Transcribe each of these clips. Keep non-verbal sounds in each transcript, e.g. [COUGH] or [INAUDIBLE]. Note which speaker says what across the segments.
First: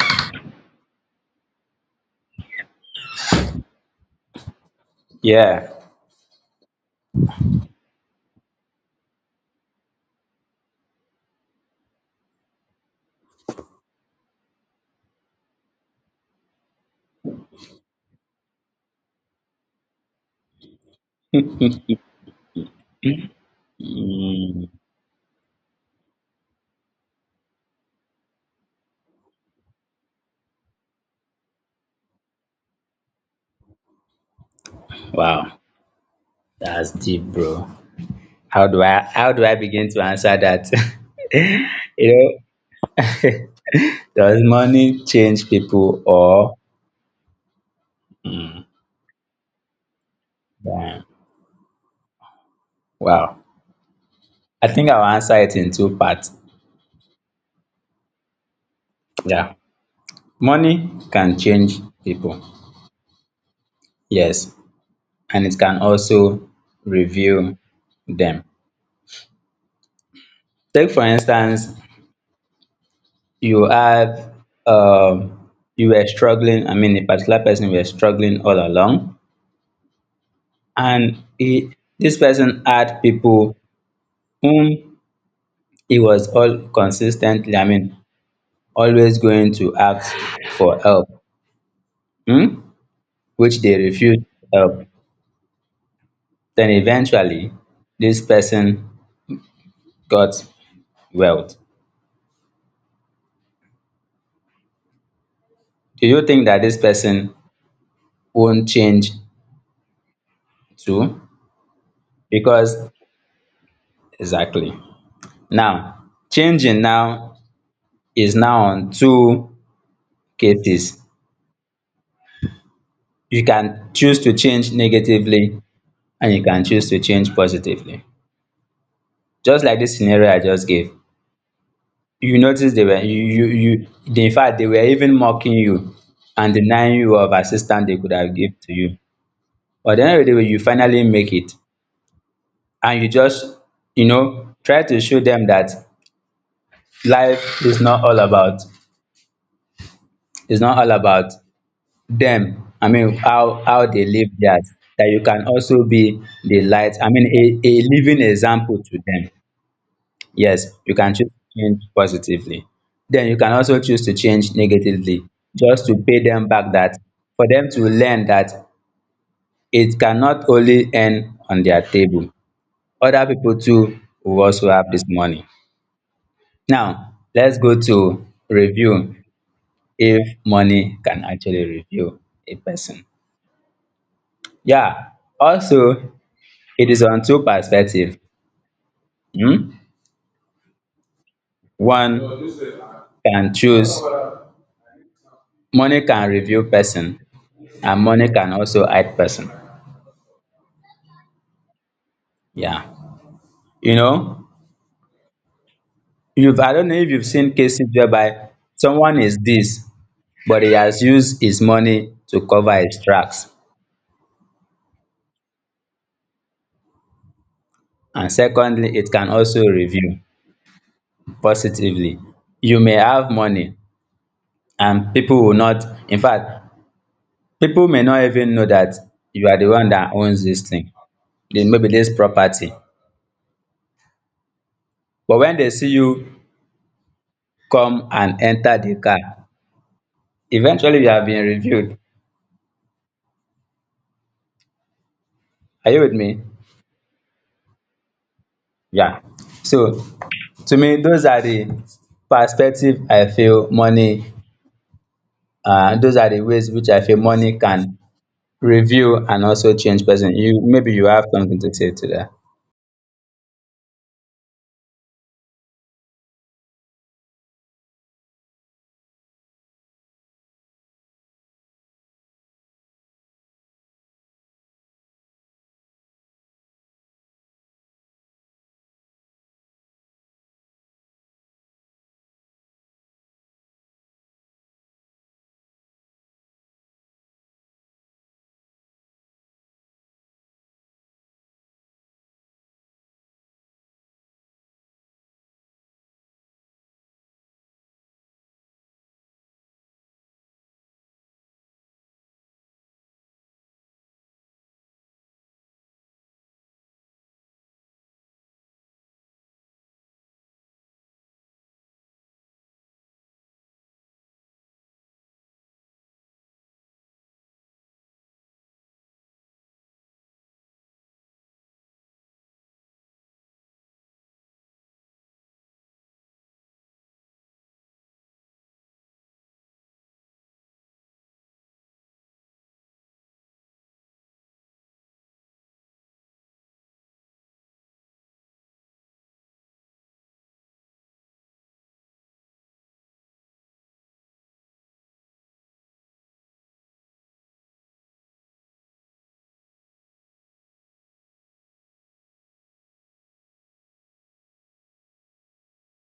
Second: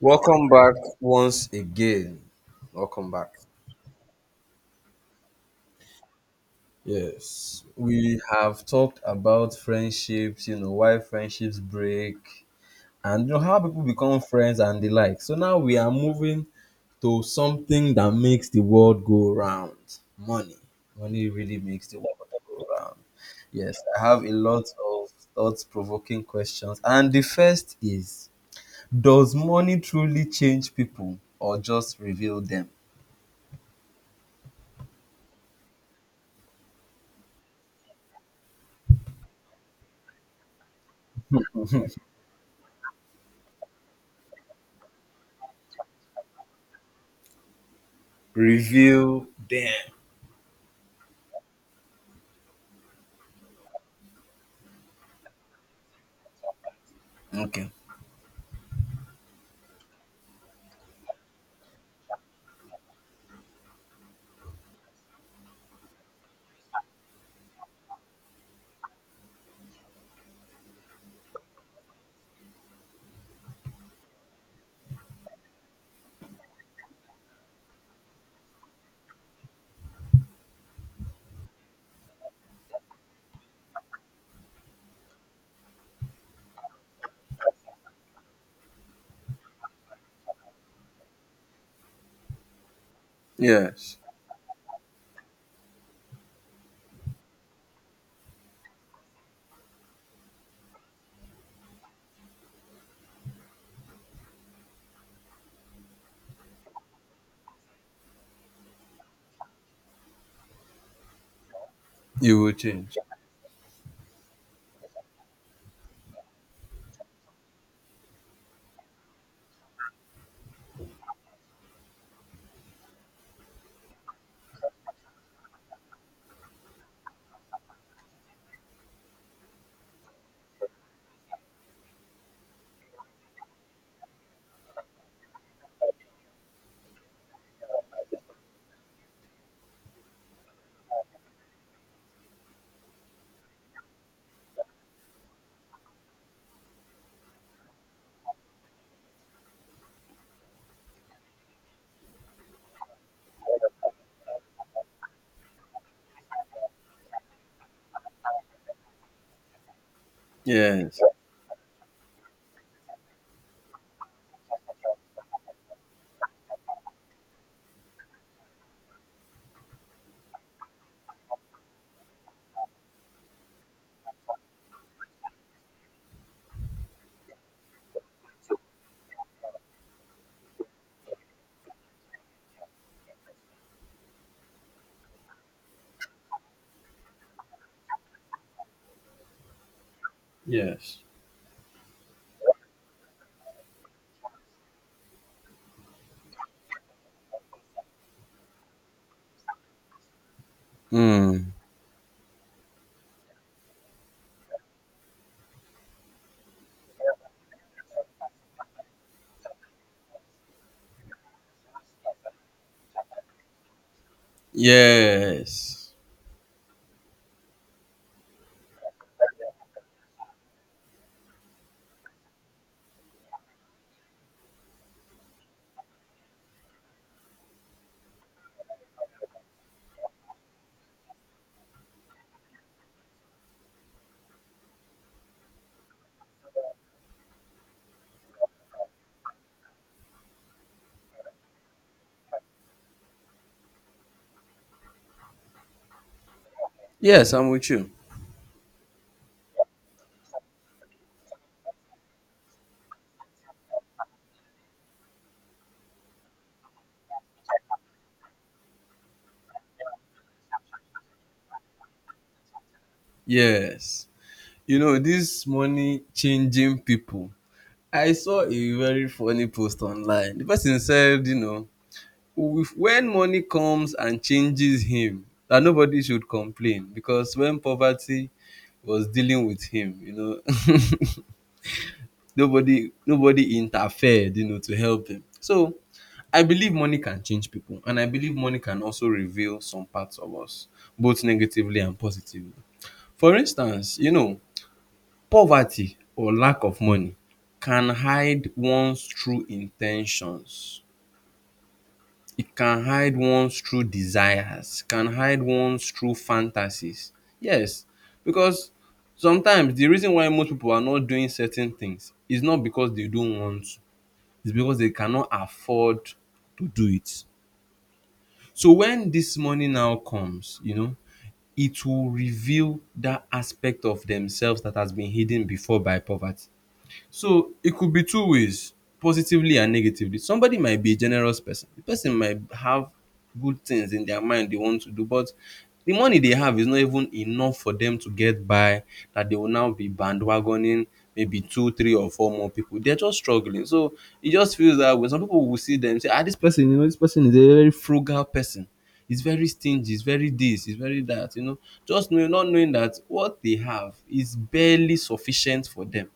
Speaker 1: Welcome back once again. Welcome back.
Speaker 2: Yeah.
Speaker 1: Yes. We have talked about friendships, you know, why friendships break, and you know how people become friends and the like. So now we are moving to something that makes the world go round. Money. Money really makes
Speaker 2: [LAUGHS]
Speaker 1: the world go round. Yes, I have a lot
Speaker 2: Mm,
Speaker 1: of thought-provoking questions, and the first is: Does money truly change people, or just reveal them?
Speaker 2: wow, that's deep, bro. How do I begin to answer that? [LAUGHS] you know, [LAUGHS] does money change people or Mm,
Speaker 1: Reveal them.
Speaker 2: damn. Wow? I think I'll answer it in two parts.
Speaker 1: Okay.
Speaker 2: Yeah. Money can change people, yes, and it can also reveal them. Take for instance, you have um, you were struggling a particular person were struggling all along and he this person had people whom he was all consistently always going to ask for help, hmm, which they
Speaker 1: Yes.
Speaker 2: refused help. Then eventually this person got wealth. Do you think that this person won't change too?
Speaker 1: You will
Speaker 2: Because
Speaker 1: change.
Speaker 2: exactly now, changing now is now on two cases. You can choose to change negatively and you can choose to change positively. Just like this scenario I just gave. You notice they were in fact they were even mocking you and denying you of assistance they could have give to you. But at the end of the day, you finally make it and you just you know try to show them that life is not all about it's not all about them, how they live theirs, that you can also be the light, a living example to them. Yes, you
Speaker 1: Yes.
Speaker 2: can choose to change positively, then you can also choose to change negatively, just to pay them back, that for them to learn that it cannot only end on their table, other people too will also have this money. Now let's go to review, if money can actually review a person. Yeah, also it is on two perspective. Um,
Speaker 1: Yes.
Speaker 2: One can choose, money can reveal person and money can also hide person.
Speaker 1: Mm.
Speaker 2: Yeah. You know, you've I don't know if you've seen cases whereby someone is this, but he has used his money to cover his tracks.
Speaker 1: Yes.
Speaker 2: And secondly, it can also reveal positively. You may have money and people will not, in fact, people may not even know that you are the one that owns this thing. Then maybe this property, but when they see you come and enter the car, eventually you have been reviewed. Are you with me?
Speaker 1: Yes, I'm with you.
Speaker 2: Yeah. So to me, those are the perspective I feel money, those are the ways which I feel money can review and also change person. You, maybe you have something to say to that.
Speaker 1: Yes. You know, this money changing people. I saw a very funny post online. The person said, you know, if, when money comes and changes him, that nobody should complain because when poverty was dealing with him, you know, [LAUGHS] nobody interfered, you know, to help him. So I believe money can change people, and I believe money can also reveal some parts of us, both negatively and positively. For instance, you know, poverty or lack of money can hide one's true intentions. It can hide one's true desires, can hide one's true fantasies. Yes, because sometimes the reason why most people are not doing certain things is not because they don't want to, is because they cannot afford to do it. So when this money now comes, you know, it will reveal that aspect of themselves that has been hidden before by poverty. So it could be two ways, positively and negatively. Somebody might be a generous person. The person might have good things in their mind they want to do, but the money they have is not even enough for them to get by, that they will now be bandwagoning maybe two, three, or four more people. They're just struggling. So it just feels that when some people will see them, say, ah, this person, you know, this person is a very frugal person. He's very stingy, he's very this, he's very that, you know. Just knowing, not knowing that what they have is barely sufficient for them.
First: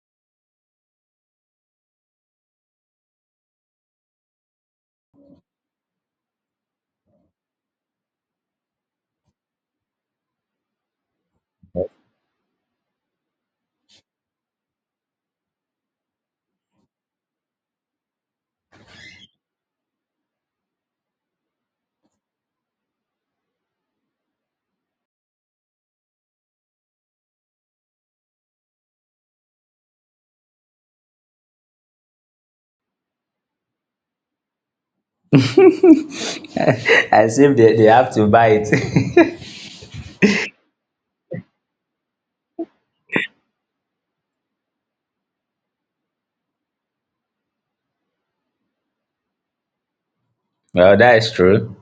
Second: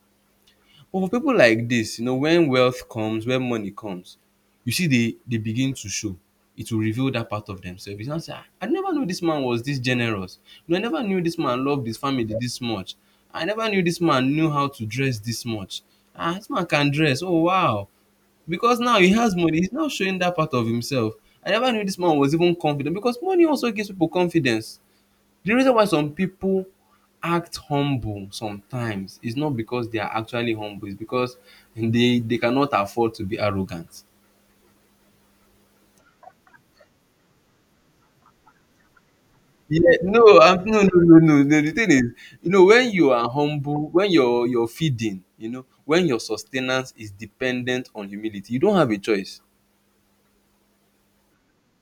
Speaker 1: But for people like this, you know, when wealth comes, when money comes, you see they begin to show. It will reveal that part of themselves. You know, say, "Ah, I never knew this man was this generous. You I never knew this man loved his family this much. I never knew this man knew how to dress this much. Ah, this man can dress. Oh wow. Because now he has money, he's now showing that part of himself. I never knew this man was even confident, because money also gives people confidence. The reason why some people act humble sometimes is not because they are actually humble, it's because they cannot afford to be arrogant.
Speaker 2: [LAUGHS] as if they they have to buy it.
Speaker 1: Yeah, no, no, no, no, no, no. The thing is, you know, when you are humble, when your feeding, you know, when your sustenance is dependent on humility, you don't have a choice.
Speaker 2: [LAUGHS] well, that is true.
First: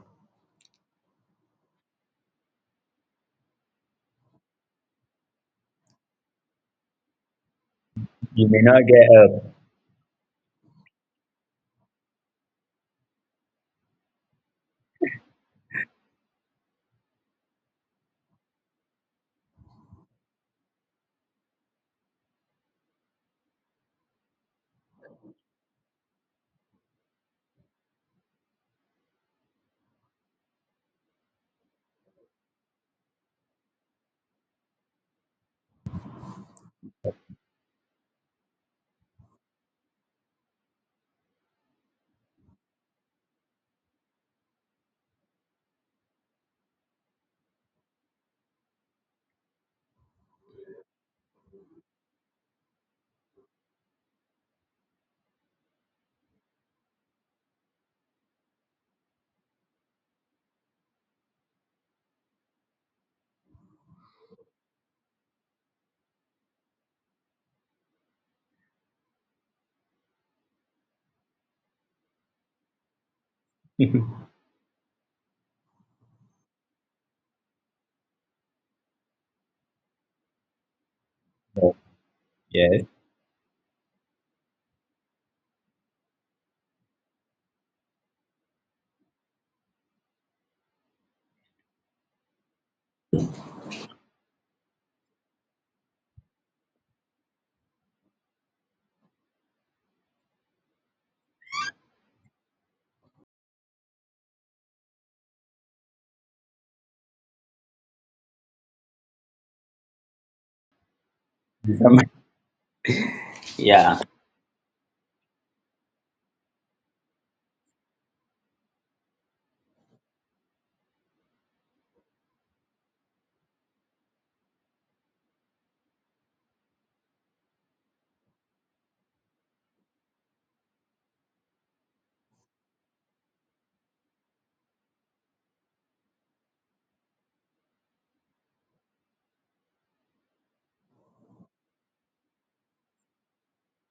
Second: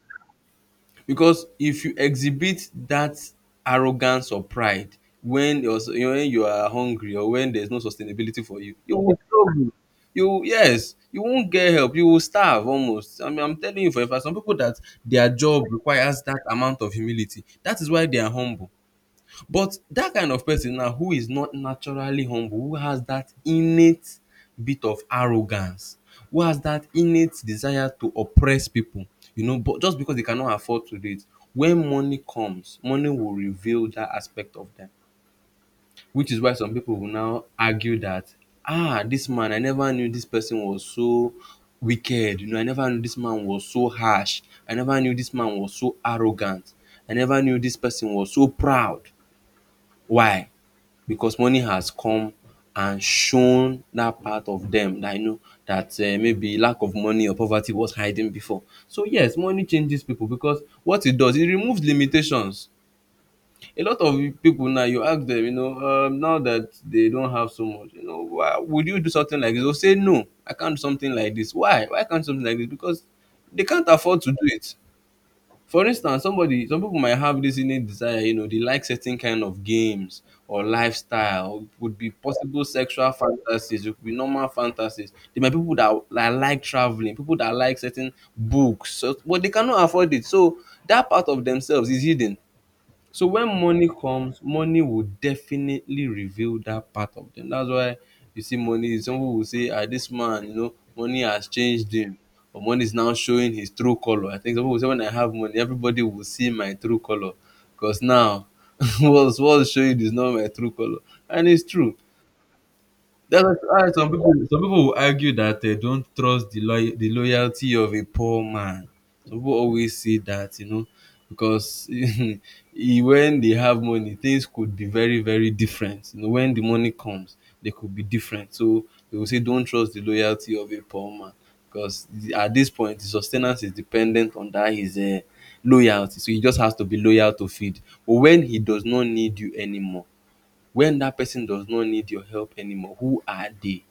Speaker 1: Because if you exhibit that arrogance or pride when you know, when you are hungry or when there's no sustainability
Speaker 2: You
Speaker 1: for
Speaker 2: may
Speaker 1: you,
Speaker 2: not
Speaker 1: you will
Speaker 2: get
Speaker 1: struggle. You yes, you won't get help. You will starve almost. I mean, I'm telling you for a fact, some people that their job requires that amount of humility. That is why they are humble. But that kind of person now who is not naturally humble, who has that innate bit of arrogance, who has that innate desire to oppress people, you know, but just because they cannot afford to do it, when money comes, money will reveal that aspect of them. Which is why some people will now argue that, ah, this man, I never knew this person was so wicked, you know, I never knew this man was so harsh, I never knew this man was so arrogant, I never knew this person was so proud. Why? Because money has come and shown that part of them, that you know that maybe lack of money or poverty was hiding before. So yes, money changes people because what it does, it removes limitations. A lot of people now, you ask them, you know, now that they don't have so much, you know, why would you do something like this? They'll say no, I can't do something like this. Why? Why can't something like this? Because they can't afford to do it. For instance, some people might have this innate desire, you know, they like certain kind of games or lifestyle. It
Speaker 2: help.
Speaker 1: would be possible sexual fantasies, it could be normal fantasies. There might be people that like traveling, people that like certain books, so, but they cannot afford it. So that part of themselves is hidden. So when money comes, money will definitely reveal that part of them. That's why you see money, some people will say, ah, this man, you know, money has changed him. Or money is now showing his true color. I think some people will say when I have money, everybody will see my true color. Because now [LAUGHS] what's showing is not my true color. And it's
Speaker 2: But
Speaker 1: true.
Speaker 2: yes.
Speaker 1: That's
Speaker 2: [LAUGHS]
Speaker 1: why why
Speaker 2: yeah.
Speaker 1: some people will argue that they don't trust the loyalty of a poor man. Some people always say that, you know, because [LAUGHS] when they have money, things could be very very different. You know, when the money comes, they could be different. So they will say, don't trust the loyalty of a poor man, because at this point, the sustenance is dependent on that his loyalty. So he just has to be loyal to feed. But when he does not need you anymore, when that person does not need your help anymore, who are they?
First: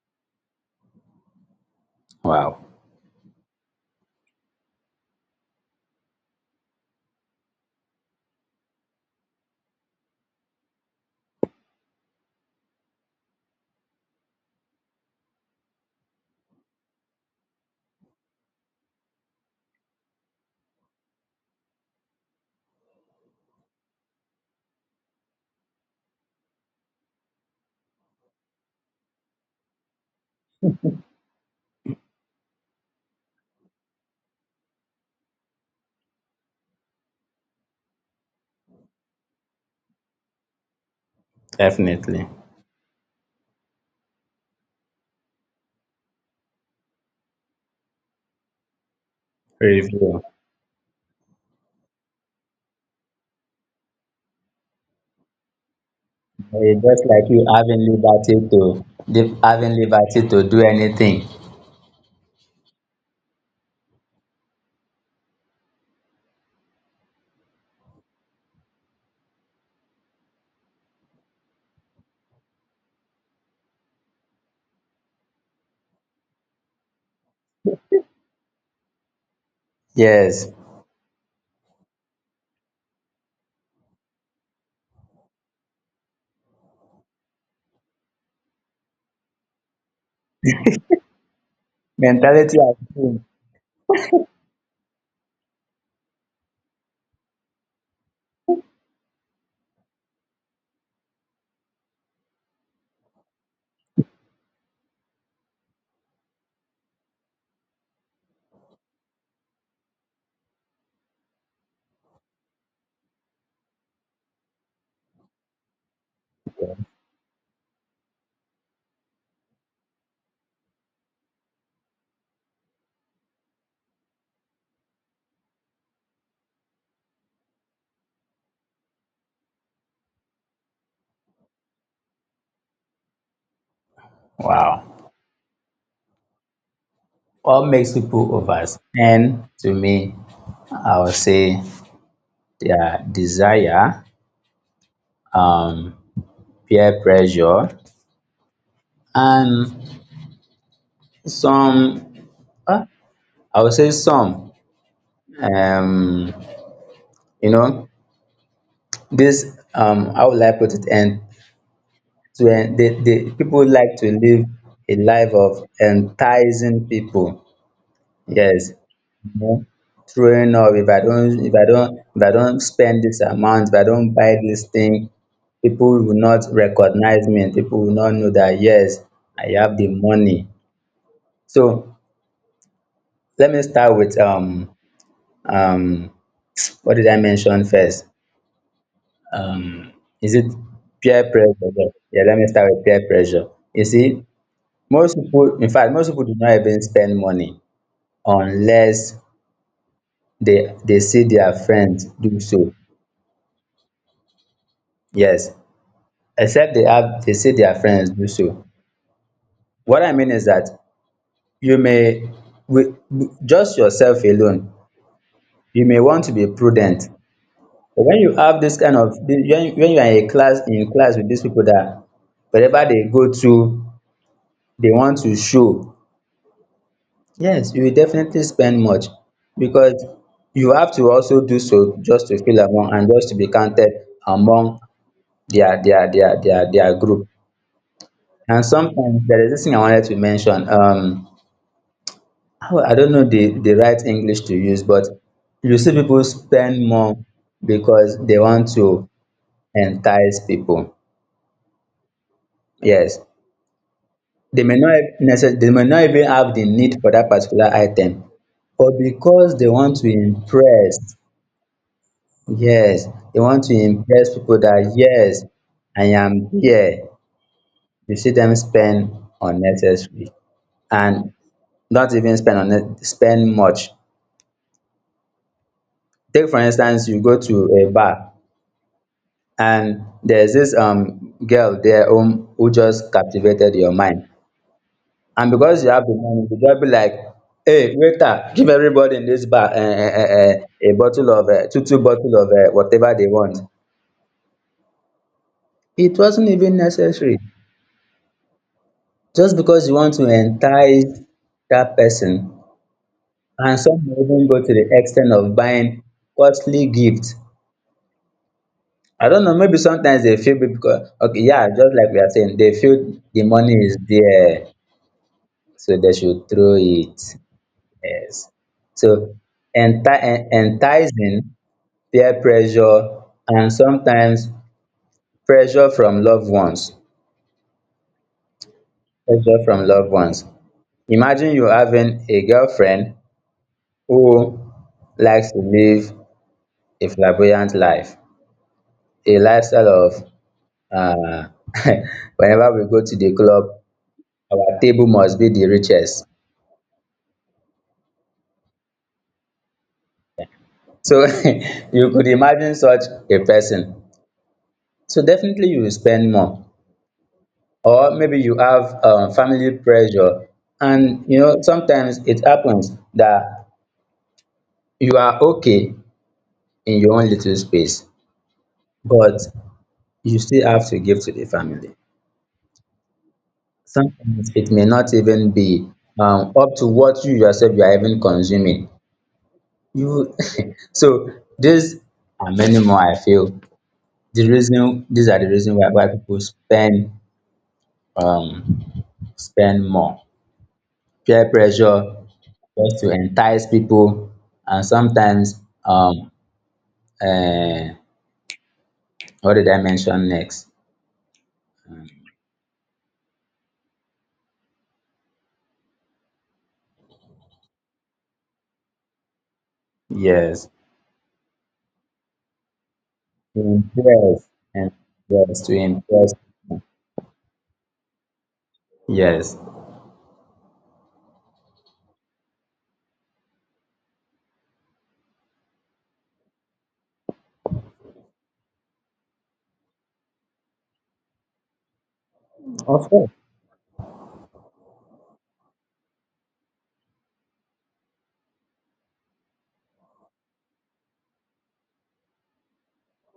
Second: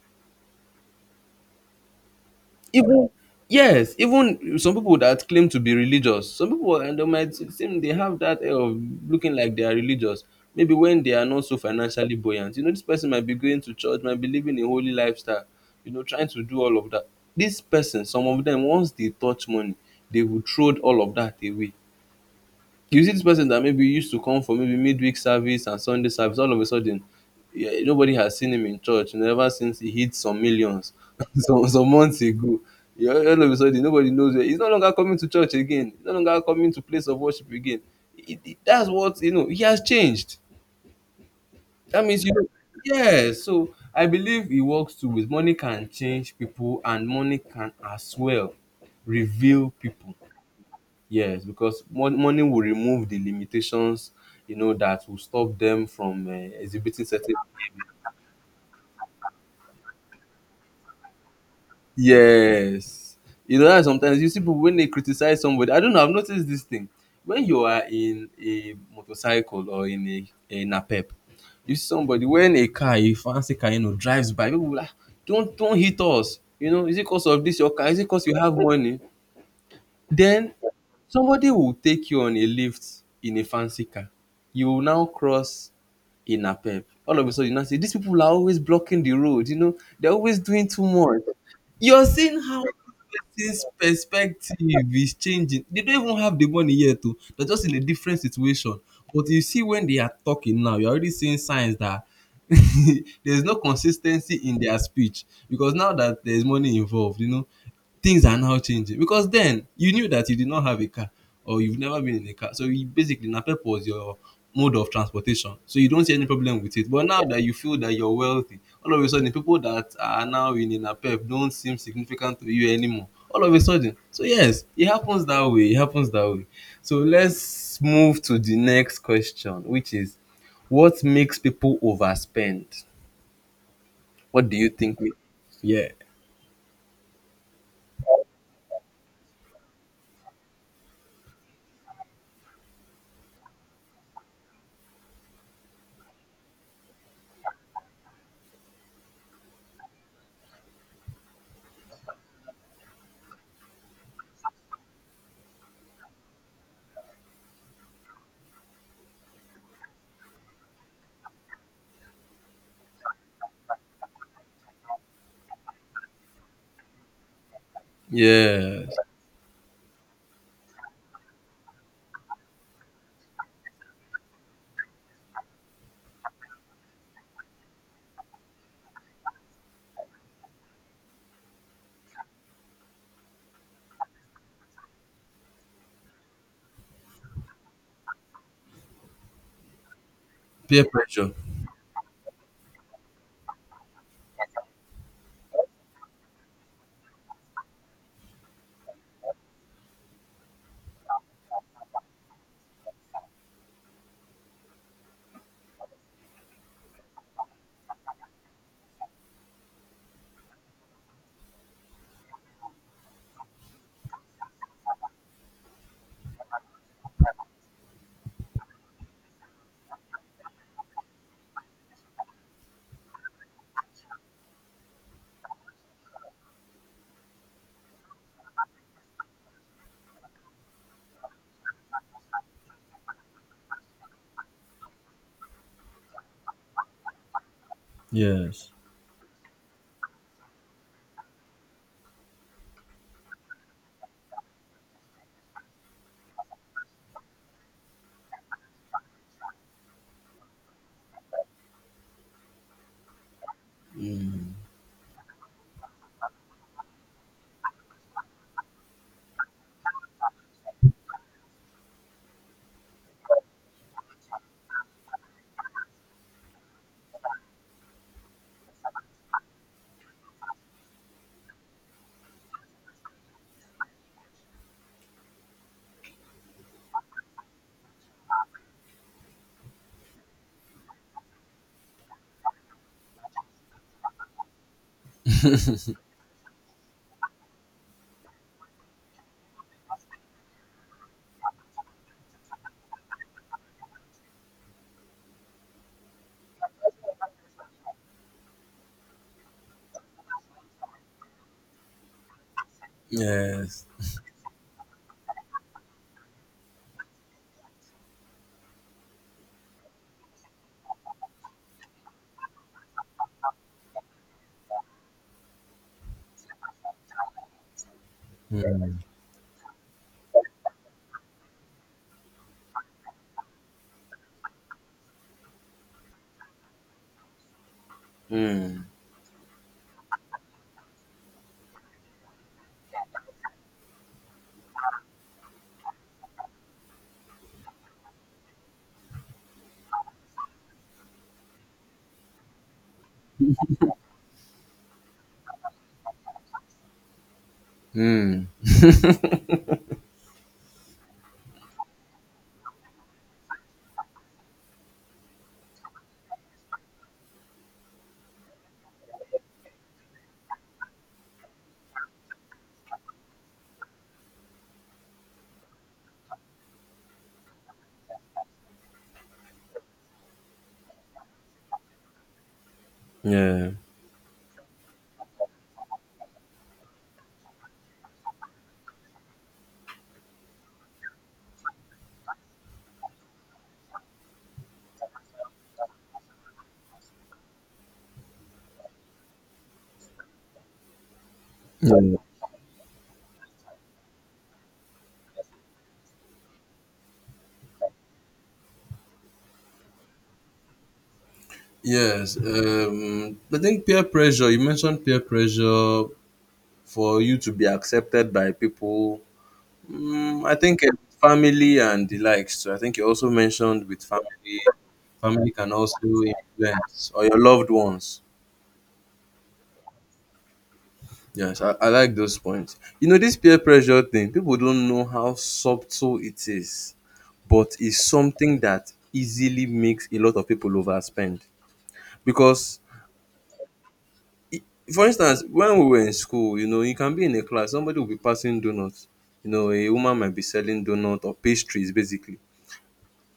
Speaker 2: Wow.
Speaker 1: Even yes, even some people that claim to be religious, some people, and they might seem they have that air of looking like they are religious. Maybe when they are not so financially buoyant, you know, this person might be going to church, might be living a holy lifestyle, you know, trying to do all of that. This person, some of them, once they touch money, they will throw all of that away. You see this person that maybe used to come for maybe midweek service and Sunday service, all of a sudden, yeah, nobody has seen him in church never since he hit some millions [LAUGHS] some months ago. Yeah, all of a sudden, nobody knows where he's no longer coming to church again. He's no longer coming to place of worship again. That's what you know. He has changed. That means
Speaker 2: Definitely.
Speaker 1: you know. Yeah. So I believe it works too. With money can change people, and money can as well reveal people.
Speaker 2: Review.
Speaker 1: Yes, because money will remove the limitations, you know, that will stop them from
Speaker 2: It's
Speaker 1: exhibiting
Speaker 2: just like
Speaker 1: certain.
Speaker 2: you having liberty to having liberty to do anything.
Speaker 1: Yes, you know that sometimes you see people when they criticize somebody. I don't know. I've noticed this thing when you are in a motorcycle or in a pep, you see somebody when a car, a fancy car, you know, drives by. People will like, "Ah, don't hit us. You know, is it because of this your car? Is it because you have money?
Speaker 2: Yes.
Speaker 1: Then somebody will take you on a lift in a fancy car. You will now cross in a Napep. All of a sudden, you now say these people are always blocking the road. You know, they're always doing too much. You're seeing
Speaker 2: Mentality
Speaker 1: how
Speaker 2: has changed.
Speaker 1: this perspective is changing. They don't even have the money yet, too. They're just in a different situation. But you see, when they are talking now, you're already seeing signs that [LAUGHS] there's no consistency in their speech, because now that there's money involved, you know. Things are now changing because then you knew that you did not have a car or you've never been in a car. So you basically Napep was your mode of transportation. So you don't see any problem with it. But now that you feel that you're wealthy, all of a sudden people that are now in a Napep don't seem significant to you anymore. All of a sudden. So yes, it happens that way. It happens that way. So let's move to the next question, which is what makes people overspend? What do you think?
Speaker 2: Wow.
Speaker 1: Yeah.
Speaker 2: What makes people overs? And to me, I would say their desire, um, peer pressure, and some, uh, I would say some. Um, you know, this how would I put it? To they, people like to live a life of enticing people. Yes.
Speaker 1: Yes.
Speaker 2: Mhm. Throwing up, if I don't, if I don't spend this amount, if I don't buy this thing, people will not recognize me, and people will not know that yes, I have the money. So let me start with um what did I mention first? Um is it
Speaker 1: Peer
Speaker 2: peer
Speaker 1: pressure.
Speaker 2: pressure? Yeah, let me start with peer pressure. You see, most people, in fact, most people do not even spend money unless they see their friends do so. Yes, except they have, they see their friends do so. What I mean is that you may, with just yourself alone, you may want to be prudent, but when you have this kind of, when you are in a class, in class with these people that wherever they go to they want to show. Yes, you will definitely spend much because you have to also do so just to feel among and just to be counted among their group. And
Speaker 1: Yes.
Speaker 2: sometimes there is this thing I wanted to mention. How, I don't know the right English to use, but you see people spend more because they want to entice people. Yes, they may not necessarily, they may not even have the need for that particular item, but because they want to impress. Yes, they want to impress people that yes, I am here. You see them spend unnecessary and not even spend on spend much. Take for instance, you go to a bar and there's this girl there who just captivated your mind. And because you have the money, you just be like, hey waiter, give everybody in this bar a bottle of, two two bottle of, whatever they want. It wasn't even necessary, just because you want to entice that person. And
Speaker 1: Yes.
Speaker 2: some may even go to the extent of buying costly gifts. I don't know, maybe sometimes they feel big because, okay, yeah, just like we are saying, they feel the money is there, so they should throw it. Yes.
Speaker 1: Mm.
Speaker 2: So enticing, peer pressure, and sometimes pressure from loved ones.
Speaker 1: Mm.
Speaker 2: Pressure from loved ones, imagine you having a girlfriend who likes to live a flamboyant life, a lifestyle of, um [LAUGHS] whenever we go to the club, our table must be the richest.
Speaker 1: Mm.
Speaker 2: So [LAUGHS] you could imagine such a person, so definitely you will spend more. Or maybe you have family pressure. And you know, sometimes it happens that you are okay in your own little space, but you still have to give to the family.
Speaker 1: Yeah.
Speaker 2: Sometimes it may not even be up to what you yourself you are even consuming. You, [LAUGHS] so these and many more, I feel the reason, these are the reason why, people spend, um spend more. Peer
Speaker 1: Yeah.
Speaker 2: pressure, just to entice people, and sometimes, uh, what did I mention next?
Speaker 1: Yes. I think peer pressure, you mentioned peer pressure for you to be accepted by people. Mm, I
Speaker 2: Yes.
Speaker 1: think family and the likes. So I think you also
Speaker 2: To
Speaker 1: mentioned with
Speaker 2: impress,
Speaker 1: family,
Speaker 2: and
Speaker 1: family
Speaker 2: yes,
Speaker 1: can
Speaker 2: to
Speaker 1: also
Speaker 2: impress.
Speaker 1: influence or your loved ones.
Speaker 2: Yes.
Speaker 1: Yes, I like those points. You know, this peer pressure thing, people don't know how subtle it is. But it's something that easily makes a lot of people overspend because
Speaker 2: Of course.
Speaker 1: i- for instance, when we were in school, you can be in a class, somebody will be passing donuts. A woman might be selling donuts or pastries basically.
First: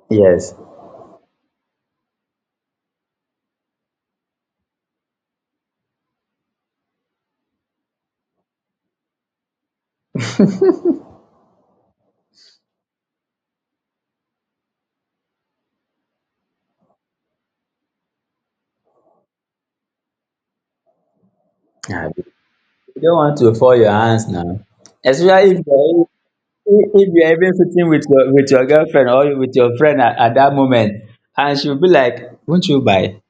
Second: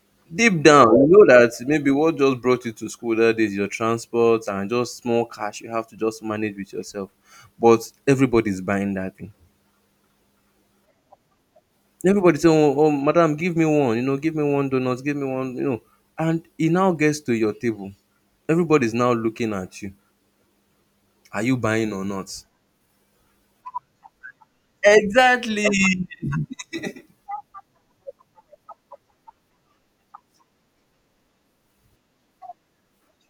Speaker 2: Yes.
Speaker 1: Deep down, you know that maybe what just brought you to school, that is your transport and just small cash you have to just manage with yourself. But everybody's buying that thing. Everybody say, oh, oh, madam, give me one. Give me one donut. Give me one. And he now gets to your table. Everybody's now looking at you. Are you buying or
Speaker 2: Ah,
Speaker 1: not?
Speaker 2: you don't want to fall your hands now. Especially if
Speaker 1: Exactly.
Speaker 2: you're, if you are even sitting with your, with your girlfriend or with your friend at that moment, and she will be like, won't you buy?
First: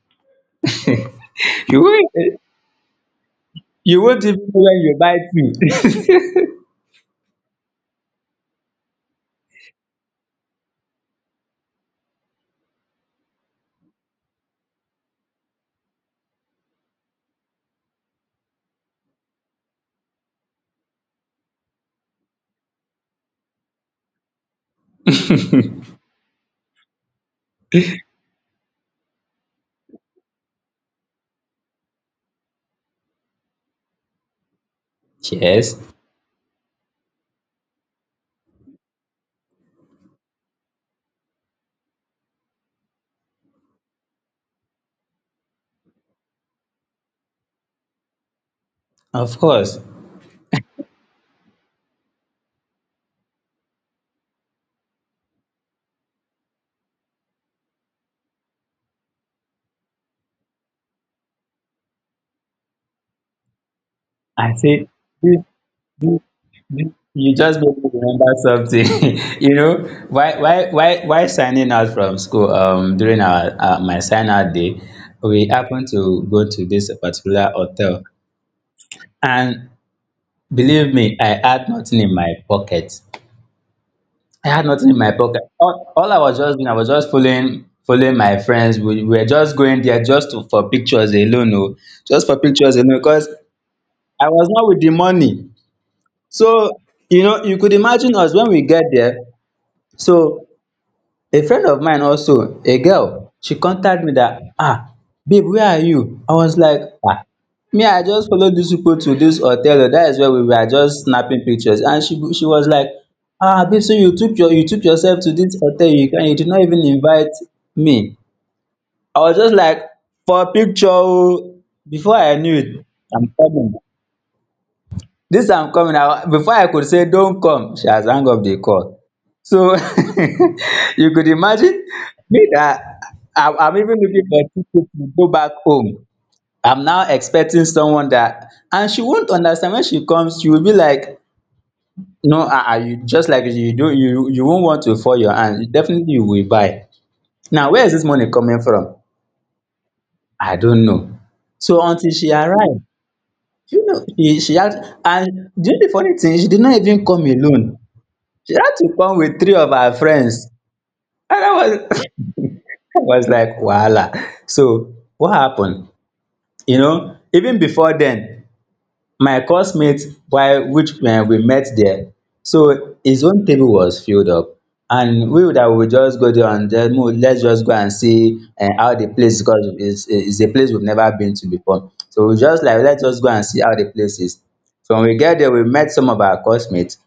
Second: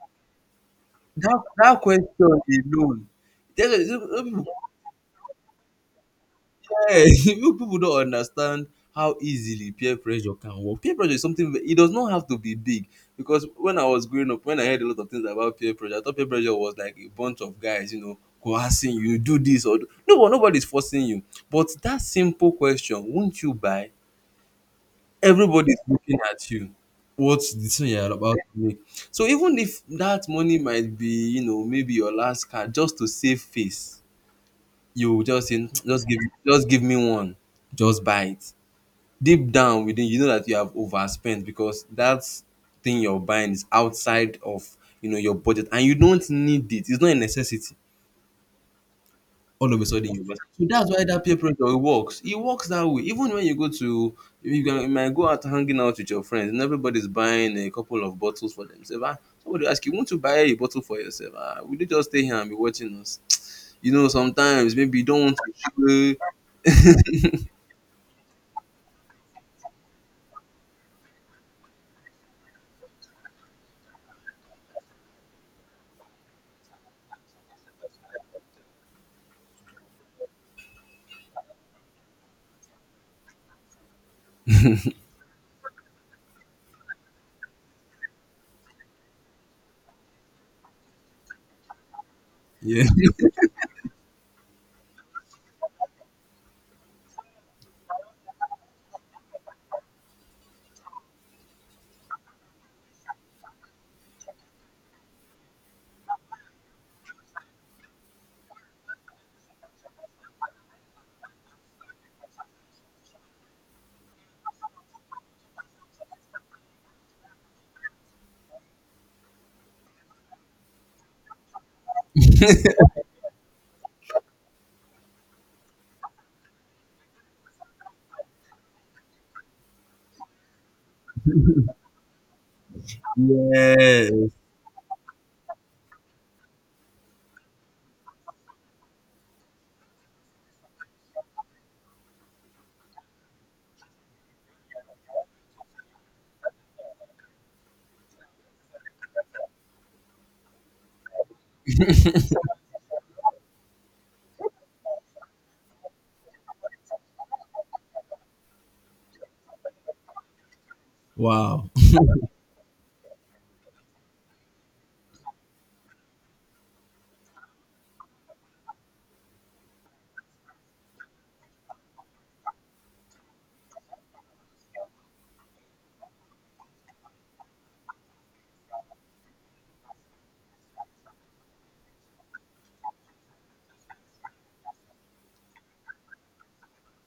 Speaker 1: that
Speaker 2: [LAUGHS] you
Speaker 1: that question
Speaker 2: won't,
Speaker 1: alone, tell
Speaker 2: you won't even know when you buy too.
Speaker 1: hey, [LAUGHS] you people don't understand how easily peer pressure can work. Peer pressure is something that it does not have to be big, because when I was growing up, when I heard a lot of things about peer pressure, I thought peer pressure was like a bunch of guys, coercing you, do this or do. No, but nobody's forcing you. But that simple question, won't you buy? Everybody's looking at you. What's the thing you're about to make? So even if that money might be, maybe your last card, just to save face, you will
Speaker 2: [LAUGHS]
Speaker 1: just say,
Speaker 2: yes,
Speaker 1: "Mm, just give me one. Just buy it." Deep down within, you know that you have overspent because that thing you're buying is outside of your budget, and you don't need it. It's not a necessity.
Speaker 2: of
Speaker 1: All
Speaker 2: course.
Speaker 1: of a sudden, you overspend. So that's why that peer pressure works. It works that way. Even when you go to you can you might go out hanging out with your friends and everybody's buying a couple of bottles for themselves, ah, somebody will ask, you want to buy a bottle for yourself? Ah, will you just stay here and be watching us?
Speaker 2: I say
Speaker 1: Sometimes maybe you don't want
Speaker 2: this
Speaker 1: to
Speaker 2: this this,
Speaker 1: show.
Speaker 2: you just make me remember something. [LAUGHS] you know, why signing out from school, during our, my sign out day, we happened to go to this particular hotel, and believe me, I had nothing in my pocket. All I was just doing, I was just following my friends. We were just going there just to, for pictures alone, oh, just for
Speaker 1: [LAUGHS]
Speaker 2: pictures
Speaker 1: Yeah.
Speaker 2: alone, because I was not with the money. So you know, you could imagine us when we get there. So a friend of mine, also a girl, she contact me dat, babe, where are you? I was like, um me, I just follow dis people to dis hotel oo, dat is where we were just snapping pictures. And she was like, babe, so you took you took yourself to dis hotel, you, and you did not even invite me? I was just like, for picture oo. Before I knew it, I'm coming. This I'm coming na, before I could say don't come, she has hung up the call. So [LAUGHS] you could imagine me that I, I'm even looking
Speaker 1: Yes.
Speaker 2: for ticket to go back home, I'm now expecting someone, that and she won't understand. When she comes, she will be like, no, ah ah, you just like you do, you won't want to fall your hand, you definitely, you will buy. Now where is this money coming from? I don't know. So until she arrive, you know, she had, and do you know the funny thing? She did not even come alone. She had to come with three of her friends. And I
Speaker 1: Wow.
Speaker 2: was, [LAUGHS] I was like, wahala. So what happened? You know, even before then, my coursemate, while which when we met there, so his own table was filled up. And we would I would just go there and just, "Mo, let's just go and see how the place is, because it's a place we've never been to before. So we just like, let's just go and see how the place is." So when we get there, we met some of our course mates,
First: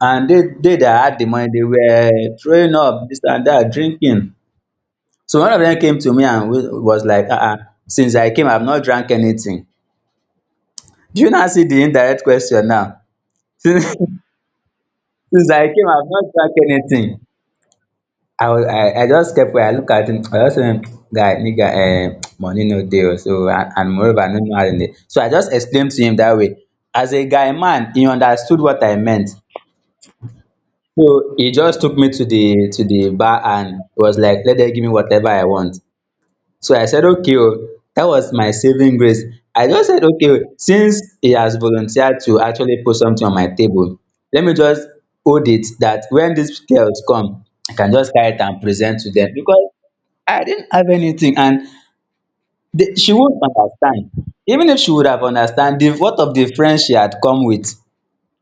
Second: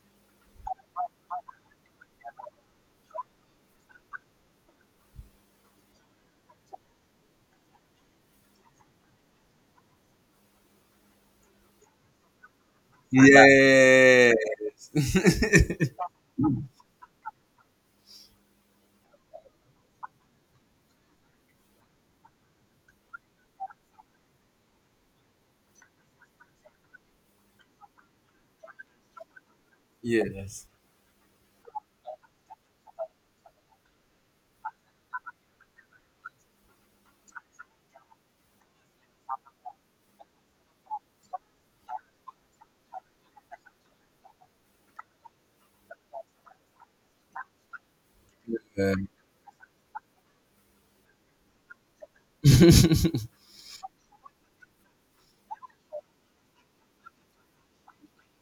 Speaker 2: and they that had the money, they were throwing up this and that, drinking. So one of them came to me and was like, since I came, I've not drank anything. Do you not see the indirect question now? [LAUGHS] since
Speaker 1: Yeah.
Speaker 2: since I came, I've not drank anything. I just kept quiet, I look at him, I just say, guy, nigga, money no deal.' So and moreover, I no know how to. So I just explained to him that way. As a guy man, he understood what I meant.
Speaker 1: Yeah. Yes.
Speaker 2: So he just took me to the bar, and was like, let them give me whatever I want. So I said, okay, oh, that was my saving grace. I just said, okay, oh, since he has volunteered to actually put something on my table, let me just hold it, that when these girls come, I can just carry it and
Speaker 1: Yeah.
Speaker 2: present to them, because I didn't have anything. And she won't understand. Even if she would have understand, the what of the friends she had come with.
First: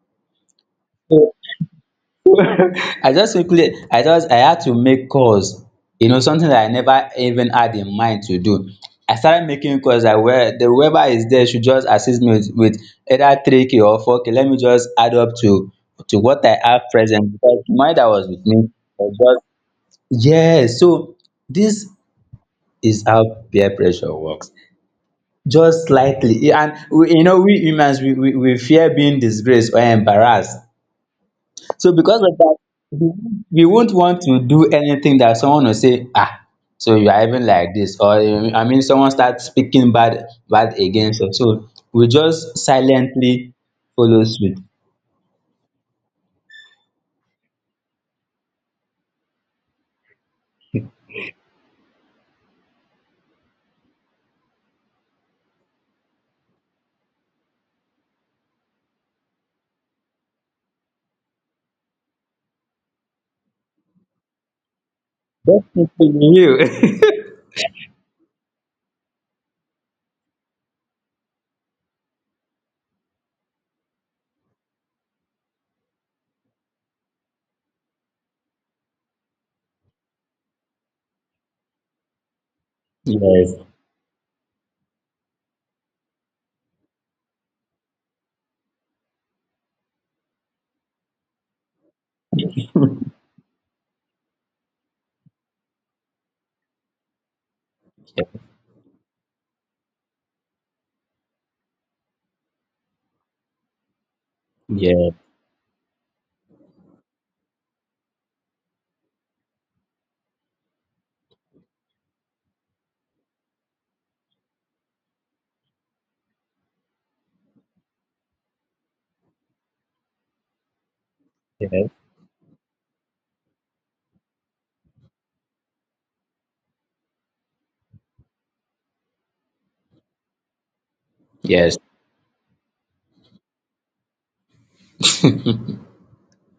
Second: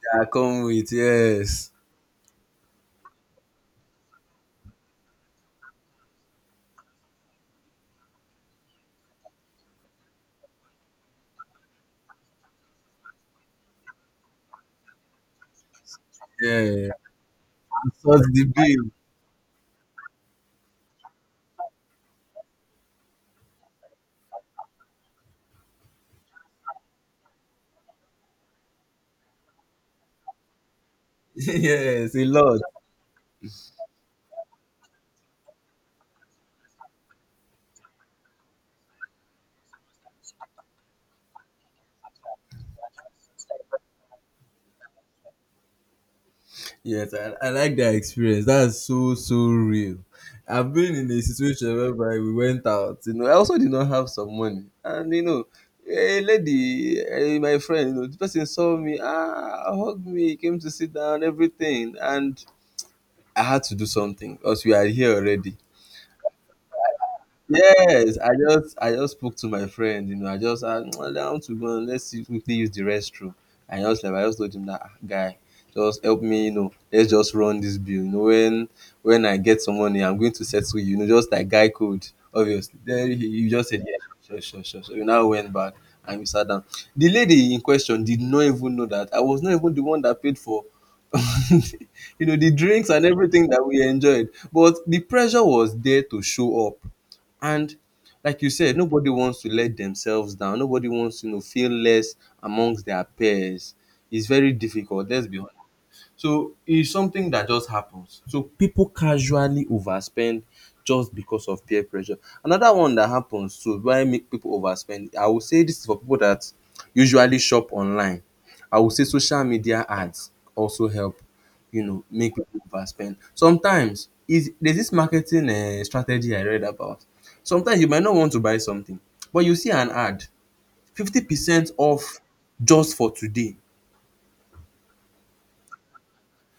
Speaker 1: Yeah. Come with,
Speaker 2: So,
Speaker 1: yes.
Speaker 2: I just simply, I just, I had to make calls. You know, something that I never even had in mind to do. I started making calls. I where the whoever is there should just assist me with, either 3k or 4k. Let me just add up to what I have
Speaker 1: Yeah.
Speaker 2: present, because the money that
Speaker 1: Sort
Speaker 2: was
Speaker 1: the
Speaker 2: with me
Speaker 1: bill.
Speaker 2: was just. Yes. So this is how peer pressure works. Just slightly, and we, you know, we humans we fear being disgraced or embarrassed.
Speaker 1: [LAUGHS]
Speaker 2: So
Speaker 1: Yes,
Speaker 2: because
Speaker 1: a
Speaker 2: of that,
Speaker 1: lot.
Speaker 2: we won't want to do anything that someone will say, ah, so you are even like this, or, I mean, someone starts speaking bad bad against us. So we just silently follow suit.
Speaker 1: Yes, I like that experience. That's so real. I've been in a situation whereby we went out. I also did not have some money, and a lady, my friend, the person saw me, hugged me, came to sit down, everything, and I had to do something because we are here already.
Speaker 2: That's you. [LAUGHS]
Speaker 1: Yes, I just spoke to my friend. I just no, I want to go and let's see, quickly use the restroom. I just told him that, "Ah, guy, just help me. Let's just run this bill. When I get some money, I'm going to settle you, just like guy code, obviously." Then he
Speaker 2: Yes,
Speaker 1: just said, "Yeah, sure, sure, sure." So we now went back and we sat down. The lady in question did not even know that I was not even the one that paid for [LAUGHS] the drinks and everything that we enjoyed. But the pressure was there to show up, and, like you said, nobody wants to let themselves down. Nobody wants to feel less amongst their peers. It's very difficult.
Speaker 2: yes,
Speaker 1: Let's be honest. So it's something that just happens. So people casually overspend just because of peer pressure. Another one that happens to why make people overspend, I would say, this is for people that usually shop online. I would say social media ads also help,
Speaker 2: yes,
Speaker 1: make people overspend. Sometimes is there's this marketing strategy I read about. Sometimes you might not want to buy something, but you see an ad, 50%
Speaker 2: yes.
Speaker 1: off just for today.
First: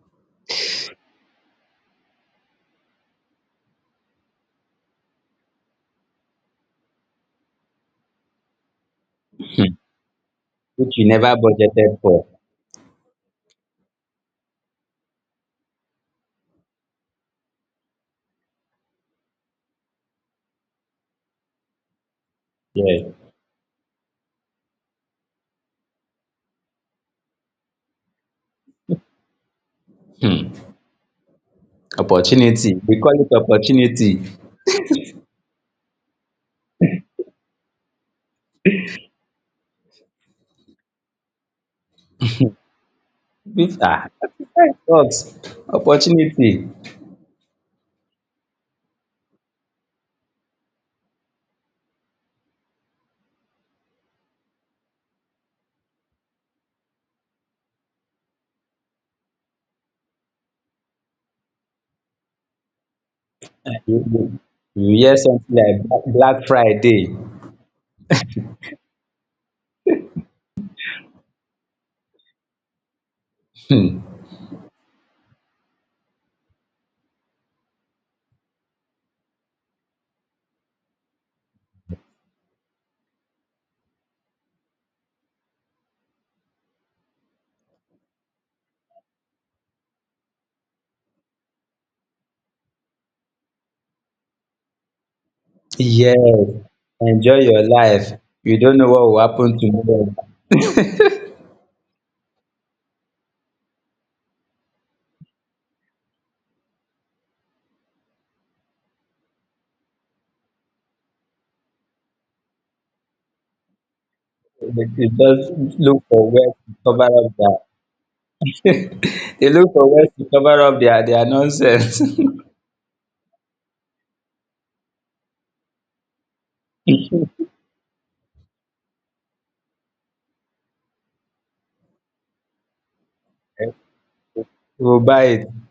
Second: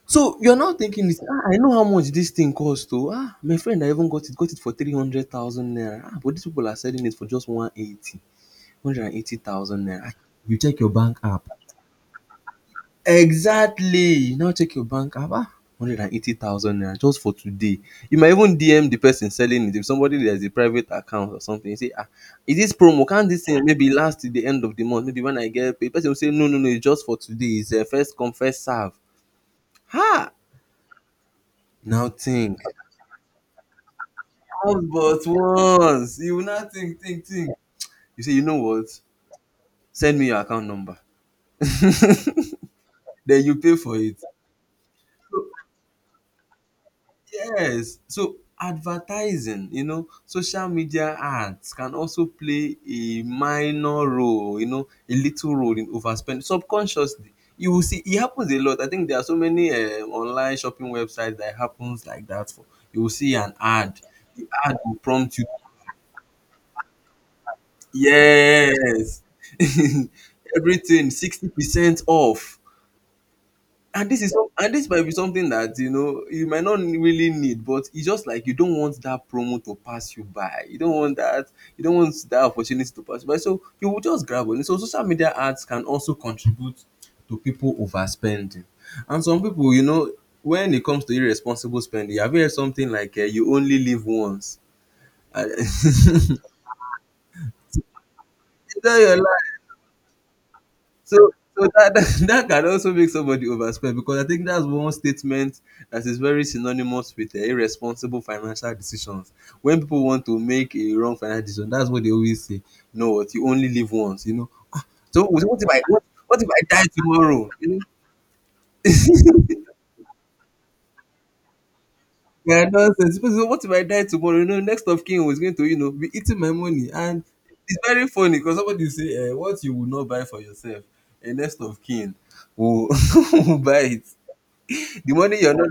Speaker 1: So, you're now thinking this, "Ah, I know how much this thing cost oh. Ah, my friend, I even got it for 300,000 naira. Ah, but these people are selling it for just 180, one hundred and eighty
Speaker 2: Hmm.
Speaker 1: thousand naira." Ah, you check your
Speaker 2: Which you
Speaker 1: bank
Speaker 2: never
Speaker 1: app.
Speaker 2: budgeted for.
Speaker 1: Exactly. You now check your bank app. Ah, 180,000 naira just for today. You might even DM the person selling it. If somebody that has a private account or something, you say, "Ah, is this promo?
Speaker 2: Yes.
Speaker 1: Can't this thing maybe last till the end of the month? Maybe when I get paid?" Person will say, "No, no, no. It's just for today. It's a first come, first serve." Ha.
Speaker 2: Hmm.
Speaker 1: Now think.
Speaker 2: Opportunity. We call it opportunity.
Speaker 1: All but once. You will not think, think, think. You say, you know what? Send me your account number. [LAUGHS] Then you pay
Speaker 2: If-
Speaker 1: for
Speaker 2: Ah,
Speaker 1: it.
Speaker 2: [LAUGHS] that sucks. Opportunity.
Speaker 1: Yes. So advertising, social media ads can also play a minor role, a little role in overspending subconsciously. You will see it happens a lot. I think there are so many online shopping websites that happens like that. For you will see an
Speaker 2: You
Speaker 1: ad.
Speaker 2: you
Speaker 1: The ad will
Speaker 2: you hear
Speaker 1: prompt you.
Speaker 2: something like Black Friday.
Speaker 1: Yes. [LAUGHS] Everything 60% off.
Speaker 2: Hmm.
Speaker 1: And this might be something that, you might not really need, but it's just like you don't want that promo to pass you by. You don't want that opportunity to pass you by. So you will just grab on it. So social media ads can also contribute to people overspending. And some people, when it comes to irresponsible spending, have you heard something like you only live once? [LAUGHS] Enjoy
Speaker 2: Yes. Enjoy your life. You don't know what
Speaker 1: your
Speaker 2: will happen tomorrow.
Speaker 1: So so that that [LAUGHS] that can also make somebody overspend because I think that's one statement that is very synonymous with irresponsible financial decisions. When people want to make a wrong financial decision, that's what they always say. No, what you only live once,
Speaker 2: They
Speaker 1: So
Speaker 2: just look for
Speaker 1: what if
Speaker 2: where
Speaker 1: I
Speaker 2: to
Speaker 1: die
Speaker 2: cover
Speaker 1: tomorrow?
Speaker 2: up
Speaker 1: You
Speaker 2: their [LAUGHS] they
Speaker 1: know?
Speaker 2: look
Speaker 1: [LAUGHS]
Speaker 2: for where to cover up their nonsense. [LAUGHS]
Speaker 1: Yeah, nonsense. People say, what if I die tomorrow? You know, next of kin was going to, be eating my money. And it's very funny because somebody say, what you will not buy for yourself, a next of kin will, [LAUGHS] will buy it.
Speaker 2: We'll
Speaker 1: The
Speaker 2: buy
Speaker 1: money
Speaker 2: it.
Speaker 1: you're not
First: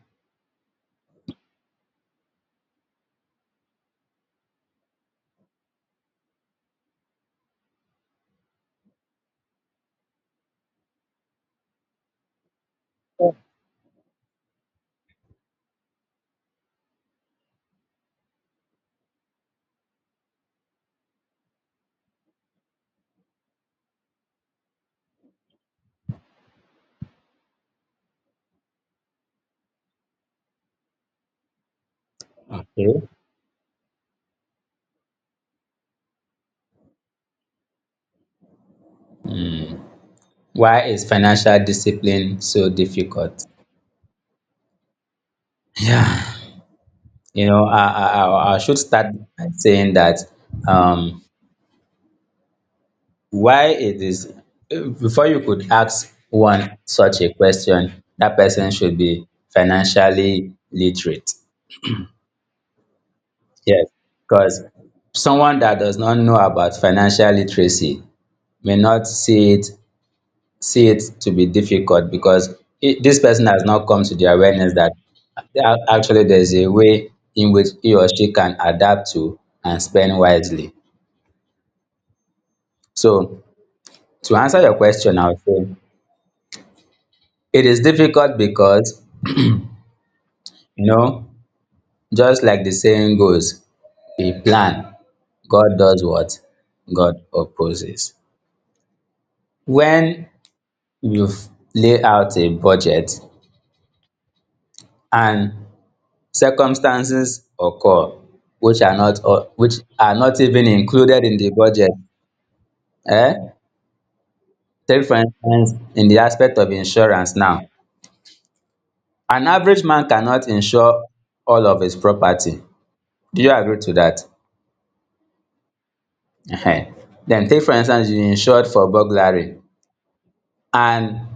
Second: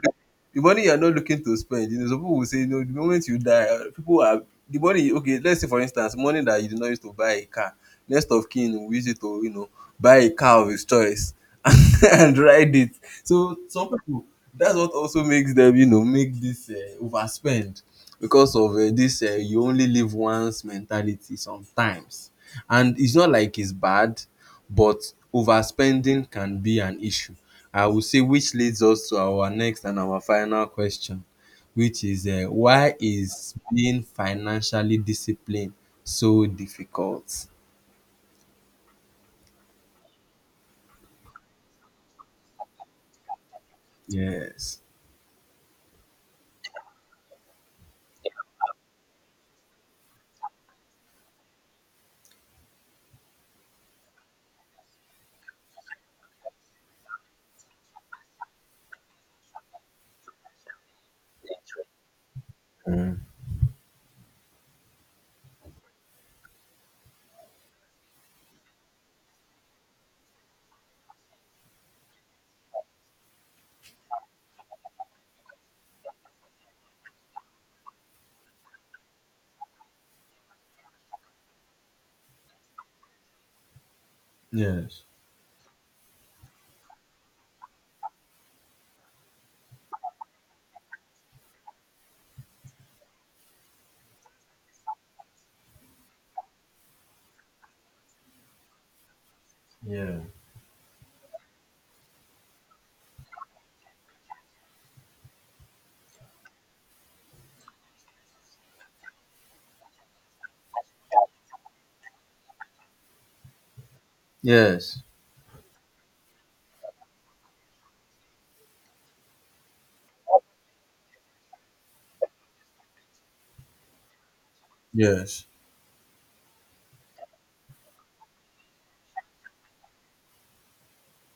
Speaker 1: the money you're not looking to spend, some people will say, no, the moment you die, people are the money. Okay, let's say for instance, money that you did not use to buy a car, next of kin will use it to, buy a car of his choice [LAUGHS] and ride it. So some people, that's what also makes them, make this overspend because of this you only live once mentality sometimes, and it's not like it's bad, but overspending can be an issue. I would say, which leads us to our next and our final question, which is, why
Speaker 2: Okay.
Speaker 1: is being financially disciplined so difficult?
Speaker 2: Why is financial discipline so difficult?
Speaker 1: Yes.
Speaker 2: Yeah. You know, I should start by saying that um why it is before you could ask one such a question, that person should be financially literate.
Speaker 1: Mm.
Speaker 2: Yes, because someone that does not know about financial literacy may not see it to be difficult because this person has not come to the awareness that actually there's a way in which he or she can adapt to and spend wisely. So to answer your
Speaker 1: Yes.
Speaker 2: question, I would say it is difficult because, you know, just like the saying goes, we plan, God does what God opposes.
Speaker 1: Yeah.
Speaker 2: When you lay out a budget and circumstances occur which are not, or which are not even included in the budget, eh
Speaker 1: Yes.
Speaker 2: take for instance in the aspect of insurance now, an average man cannot insure all of his property. Do you agree to that?
Speaker 1: Yes.
Speaker 2: um then take for instance you insured for burglary, and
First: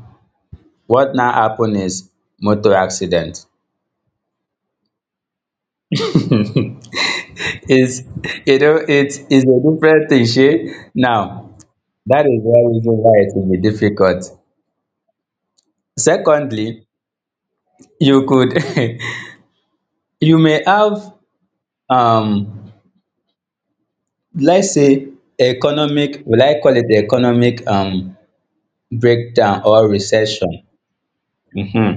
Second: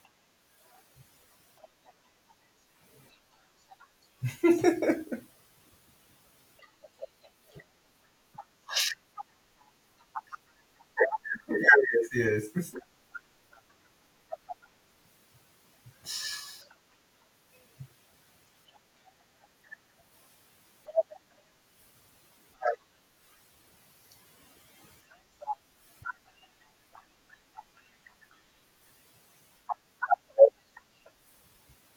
Speaker 2: what now happen is motor accident. Is, you know, it's a different thing shey. Now that is
Speaker 1: Yes,
Speaker 2: one
Speaker 1: yes.
Speaker 2: reason why it will be difficult. Secondly, you could [LAUGHS] you may have, um let's say, economic, will I call it economic breakdown or recession. Mhm.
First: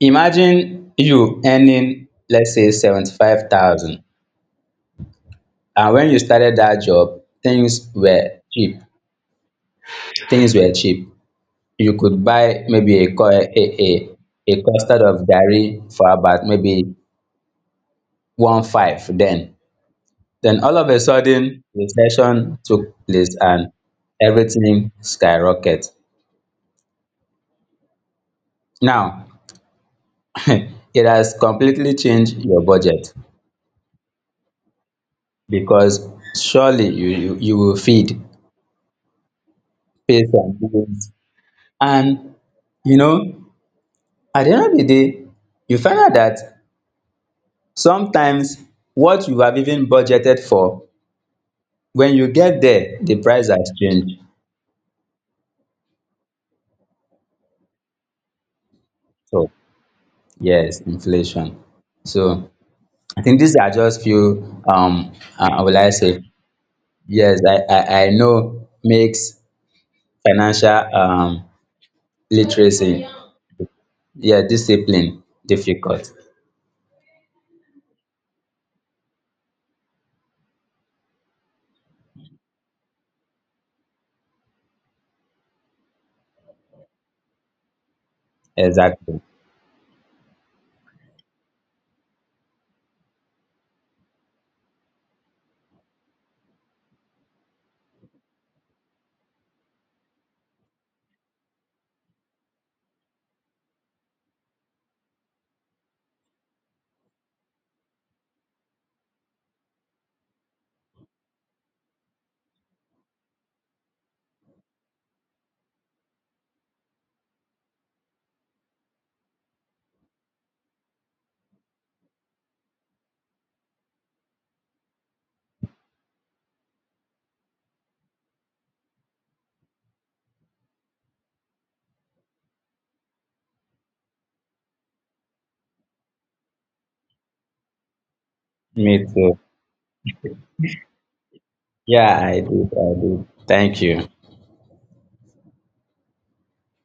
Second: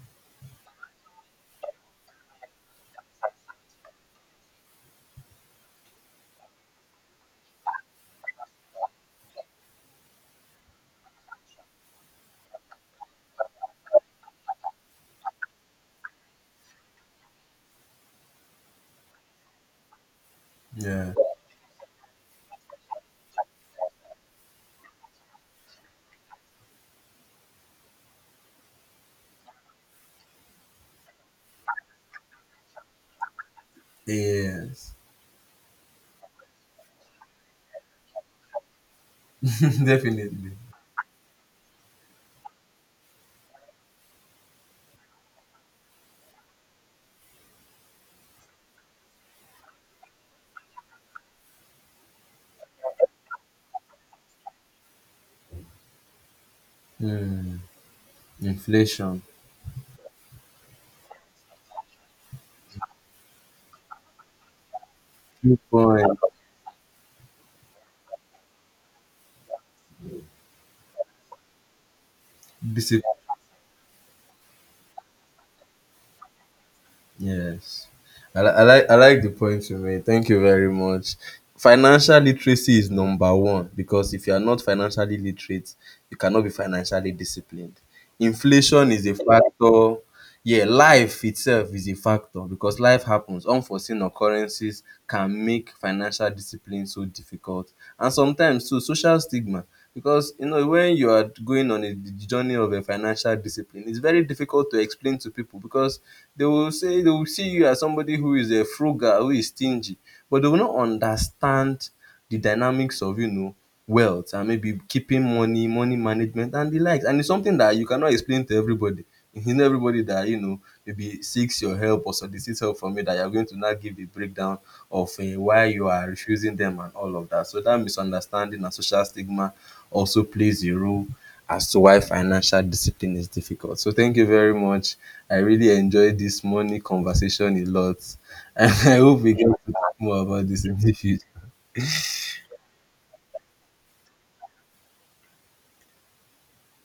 Speaker 2: Imagine you earning, let's say, 75,000, and when you started that job, things were cheap, things were cheap. You could buy maybe a cu- a custard of garri for about maybe one five then. Then all of a
Speaker 1: Yeah.
Speaker 2: sudden, recession took place, and everything skyrocket. Now, [LAUGHS] it has completely changed your budget,
Speaker 1: Yes.
Speaker 2: because surely you will feed,
Speaker 1: [LAUGHS]
Speaker 2: pay
Speaker 1: Definitely.
Speaker 2: some bills, and, you know, at the end of the day, you find out that sometimes what you have even budgeted for, when you get there, the price has changed.
Speaker 1: Hmm. Inflation.
Speaker 2: So yes, inflation. So I think these are just few
Speaker 1: Good
Speaker 2: will I say,
Speaker 1: point.
Speaker 2: yes, I know makes financial literacy, yeah, discipline difficult.
Speaker 1: Yes. I like the point you made. Thank you very much. Financial literacy is number one because if you are not financially literate, you cannot be financially disciplined. Inflation is a
Speaker 2: Exactly.
Speaker 1: factor. Yeah, life itself is a factor because life happens. Unforeseen occurrences can make financial discipline so difficult. And sometimes too, social stigma, because when you are going on a journey of a financial discipline, it's very difficult to explain to people because they will see you as somebody who is a frugal, who is stingy, but they will not understand the dynamics of, wealth, and maybe keeping money, money management and the likes. And it's something that you cannot explain to everybody. It's not everybody that maybe seeks your help or solicits help from you that you're going to now give a breakdown of why you are refusing them and all of that. So that misunderstanding and social stigma also plays a role as to why financial discipline is difficult. So thank you very much. I really enjoyed this money conversation a lot. [LAUGHS] And
Speaker 2: Me
Speaker 1: I hope we
Speaker 2: too.
Speaker 1: get to talk more about this in the future.
Speaker 2: Yeah, I do, I do. Thank you.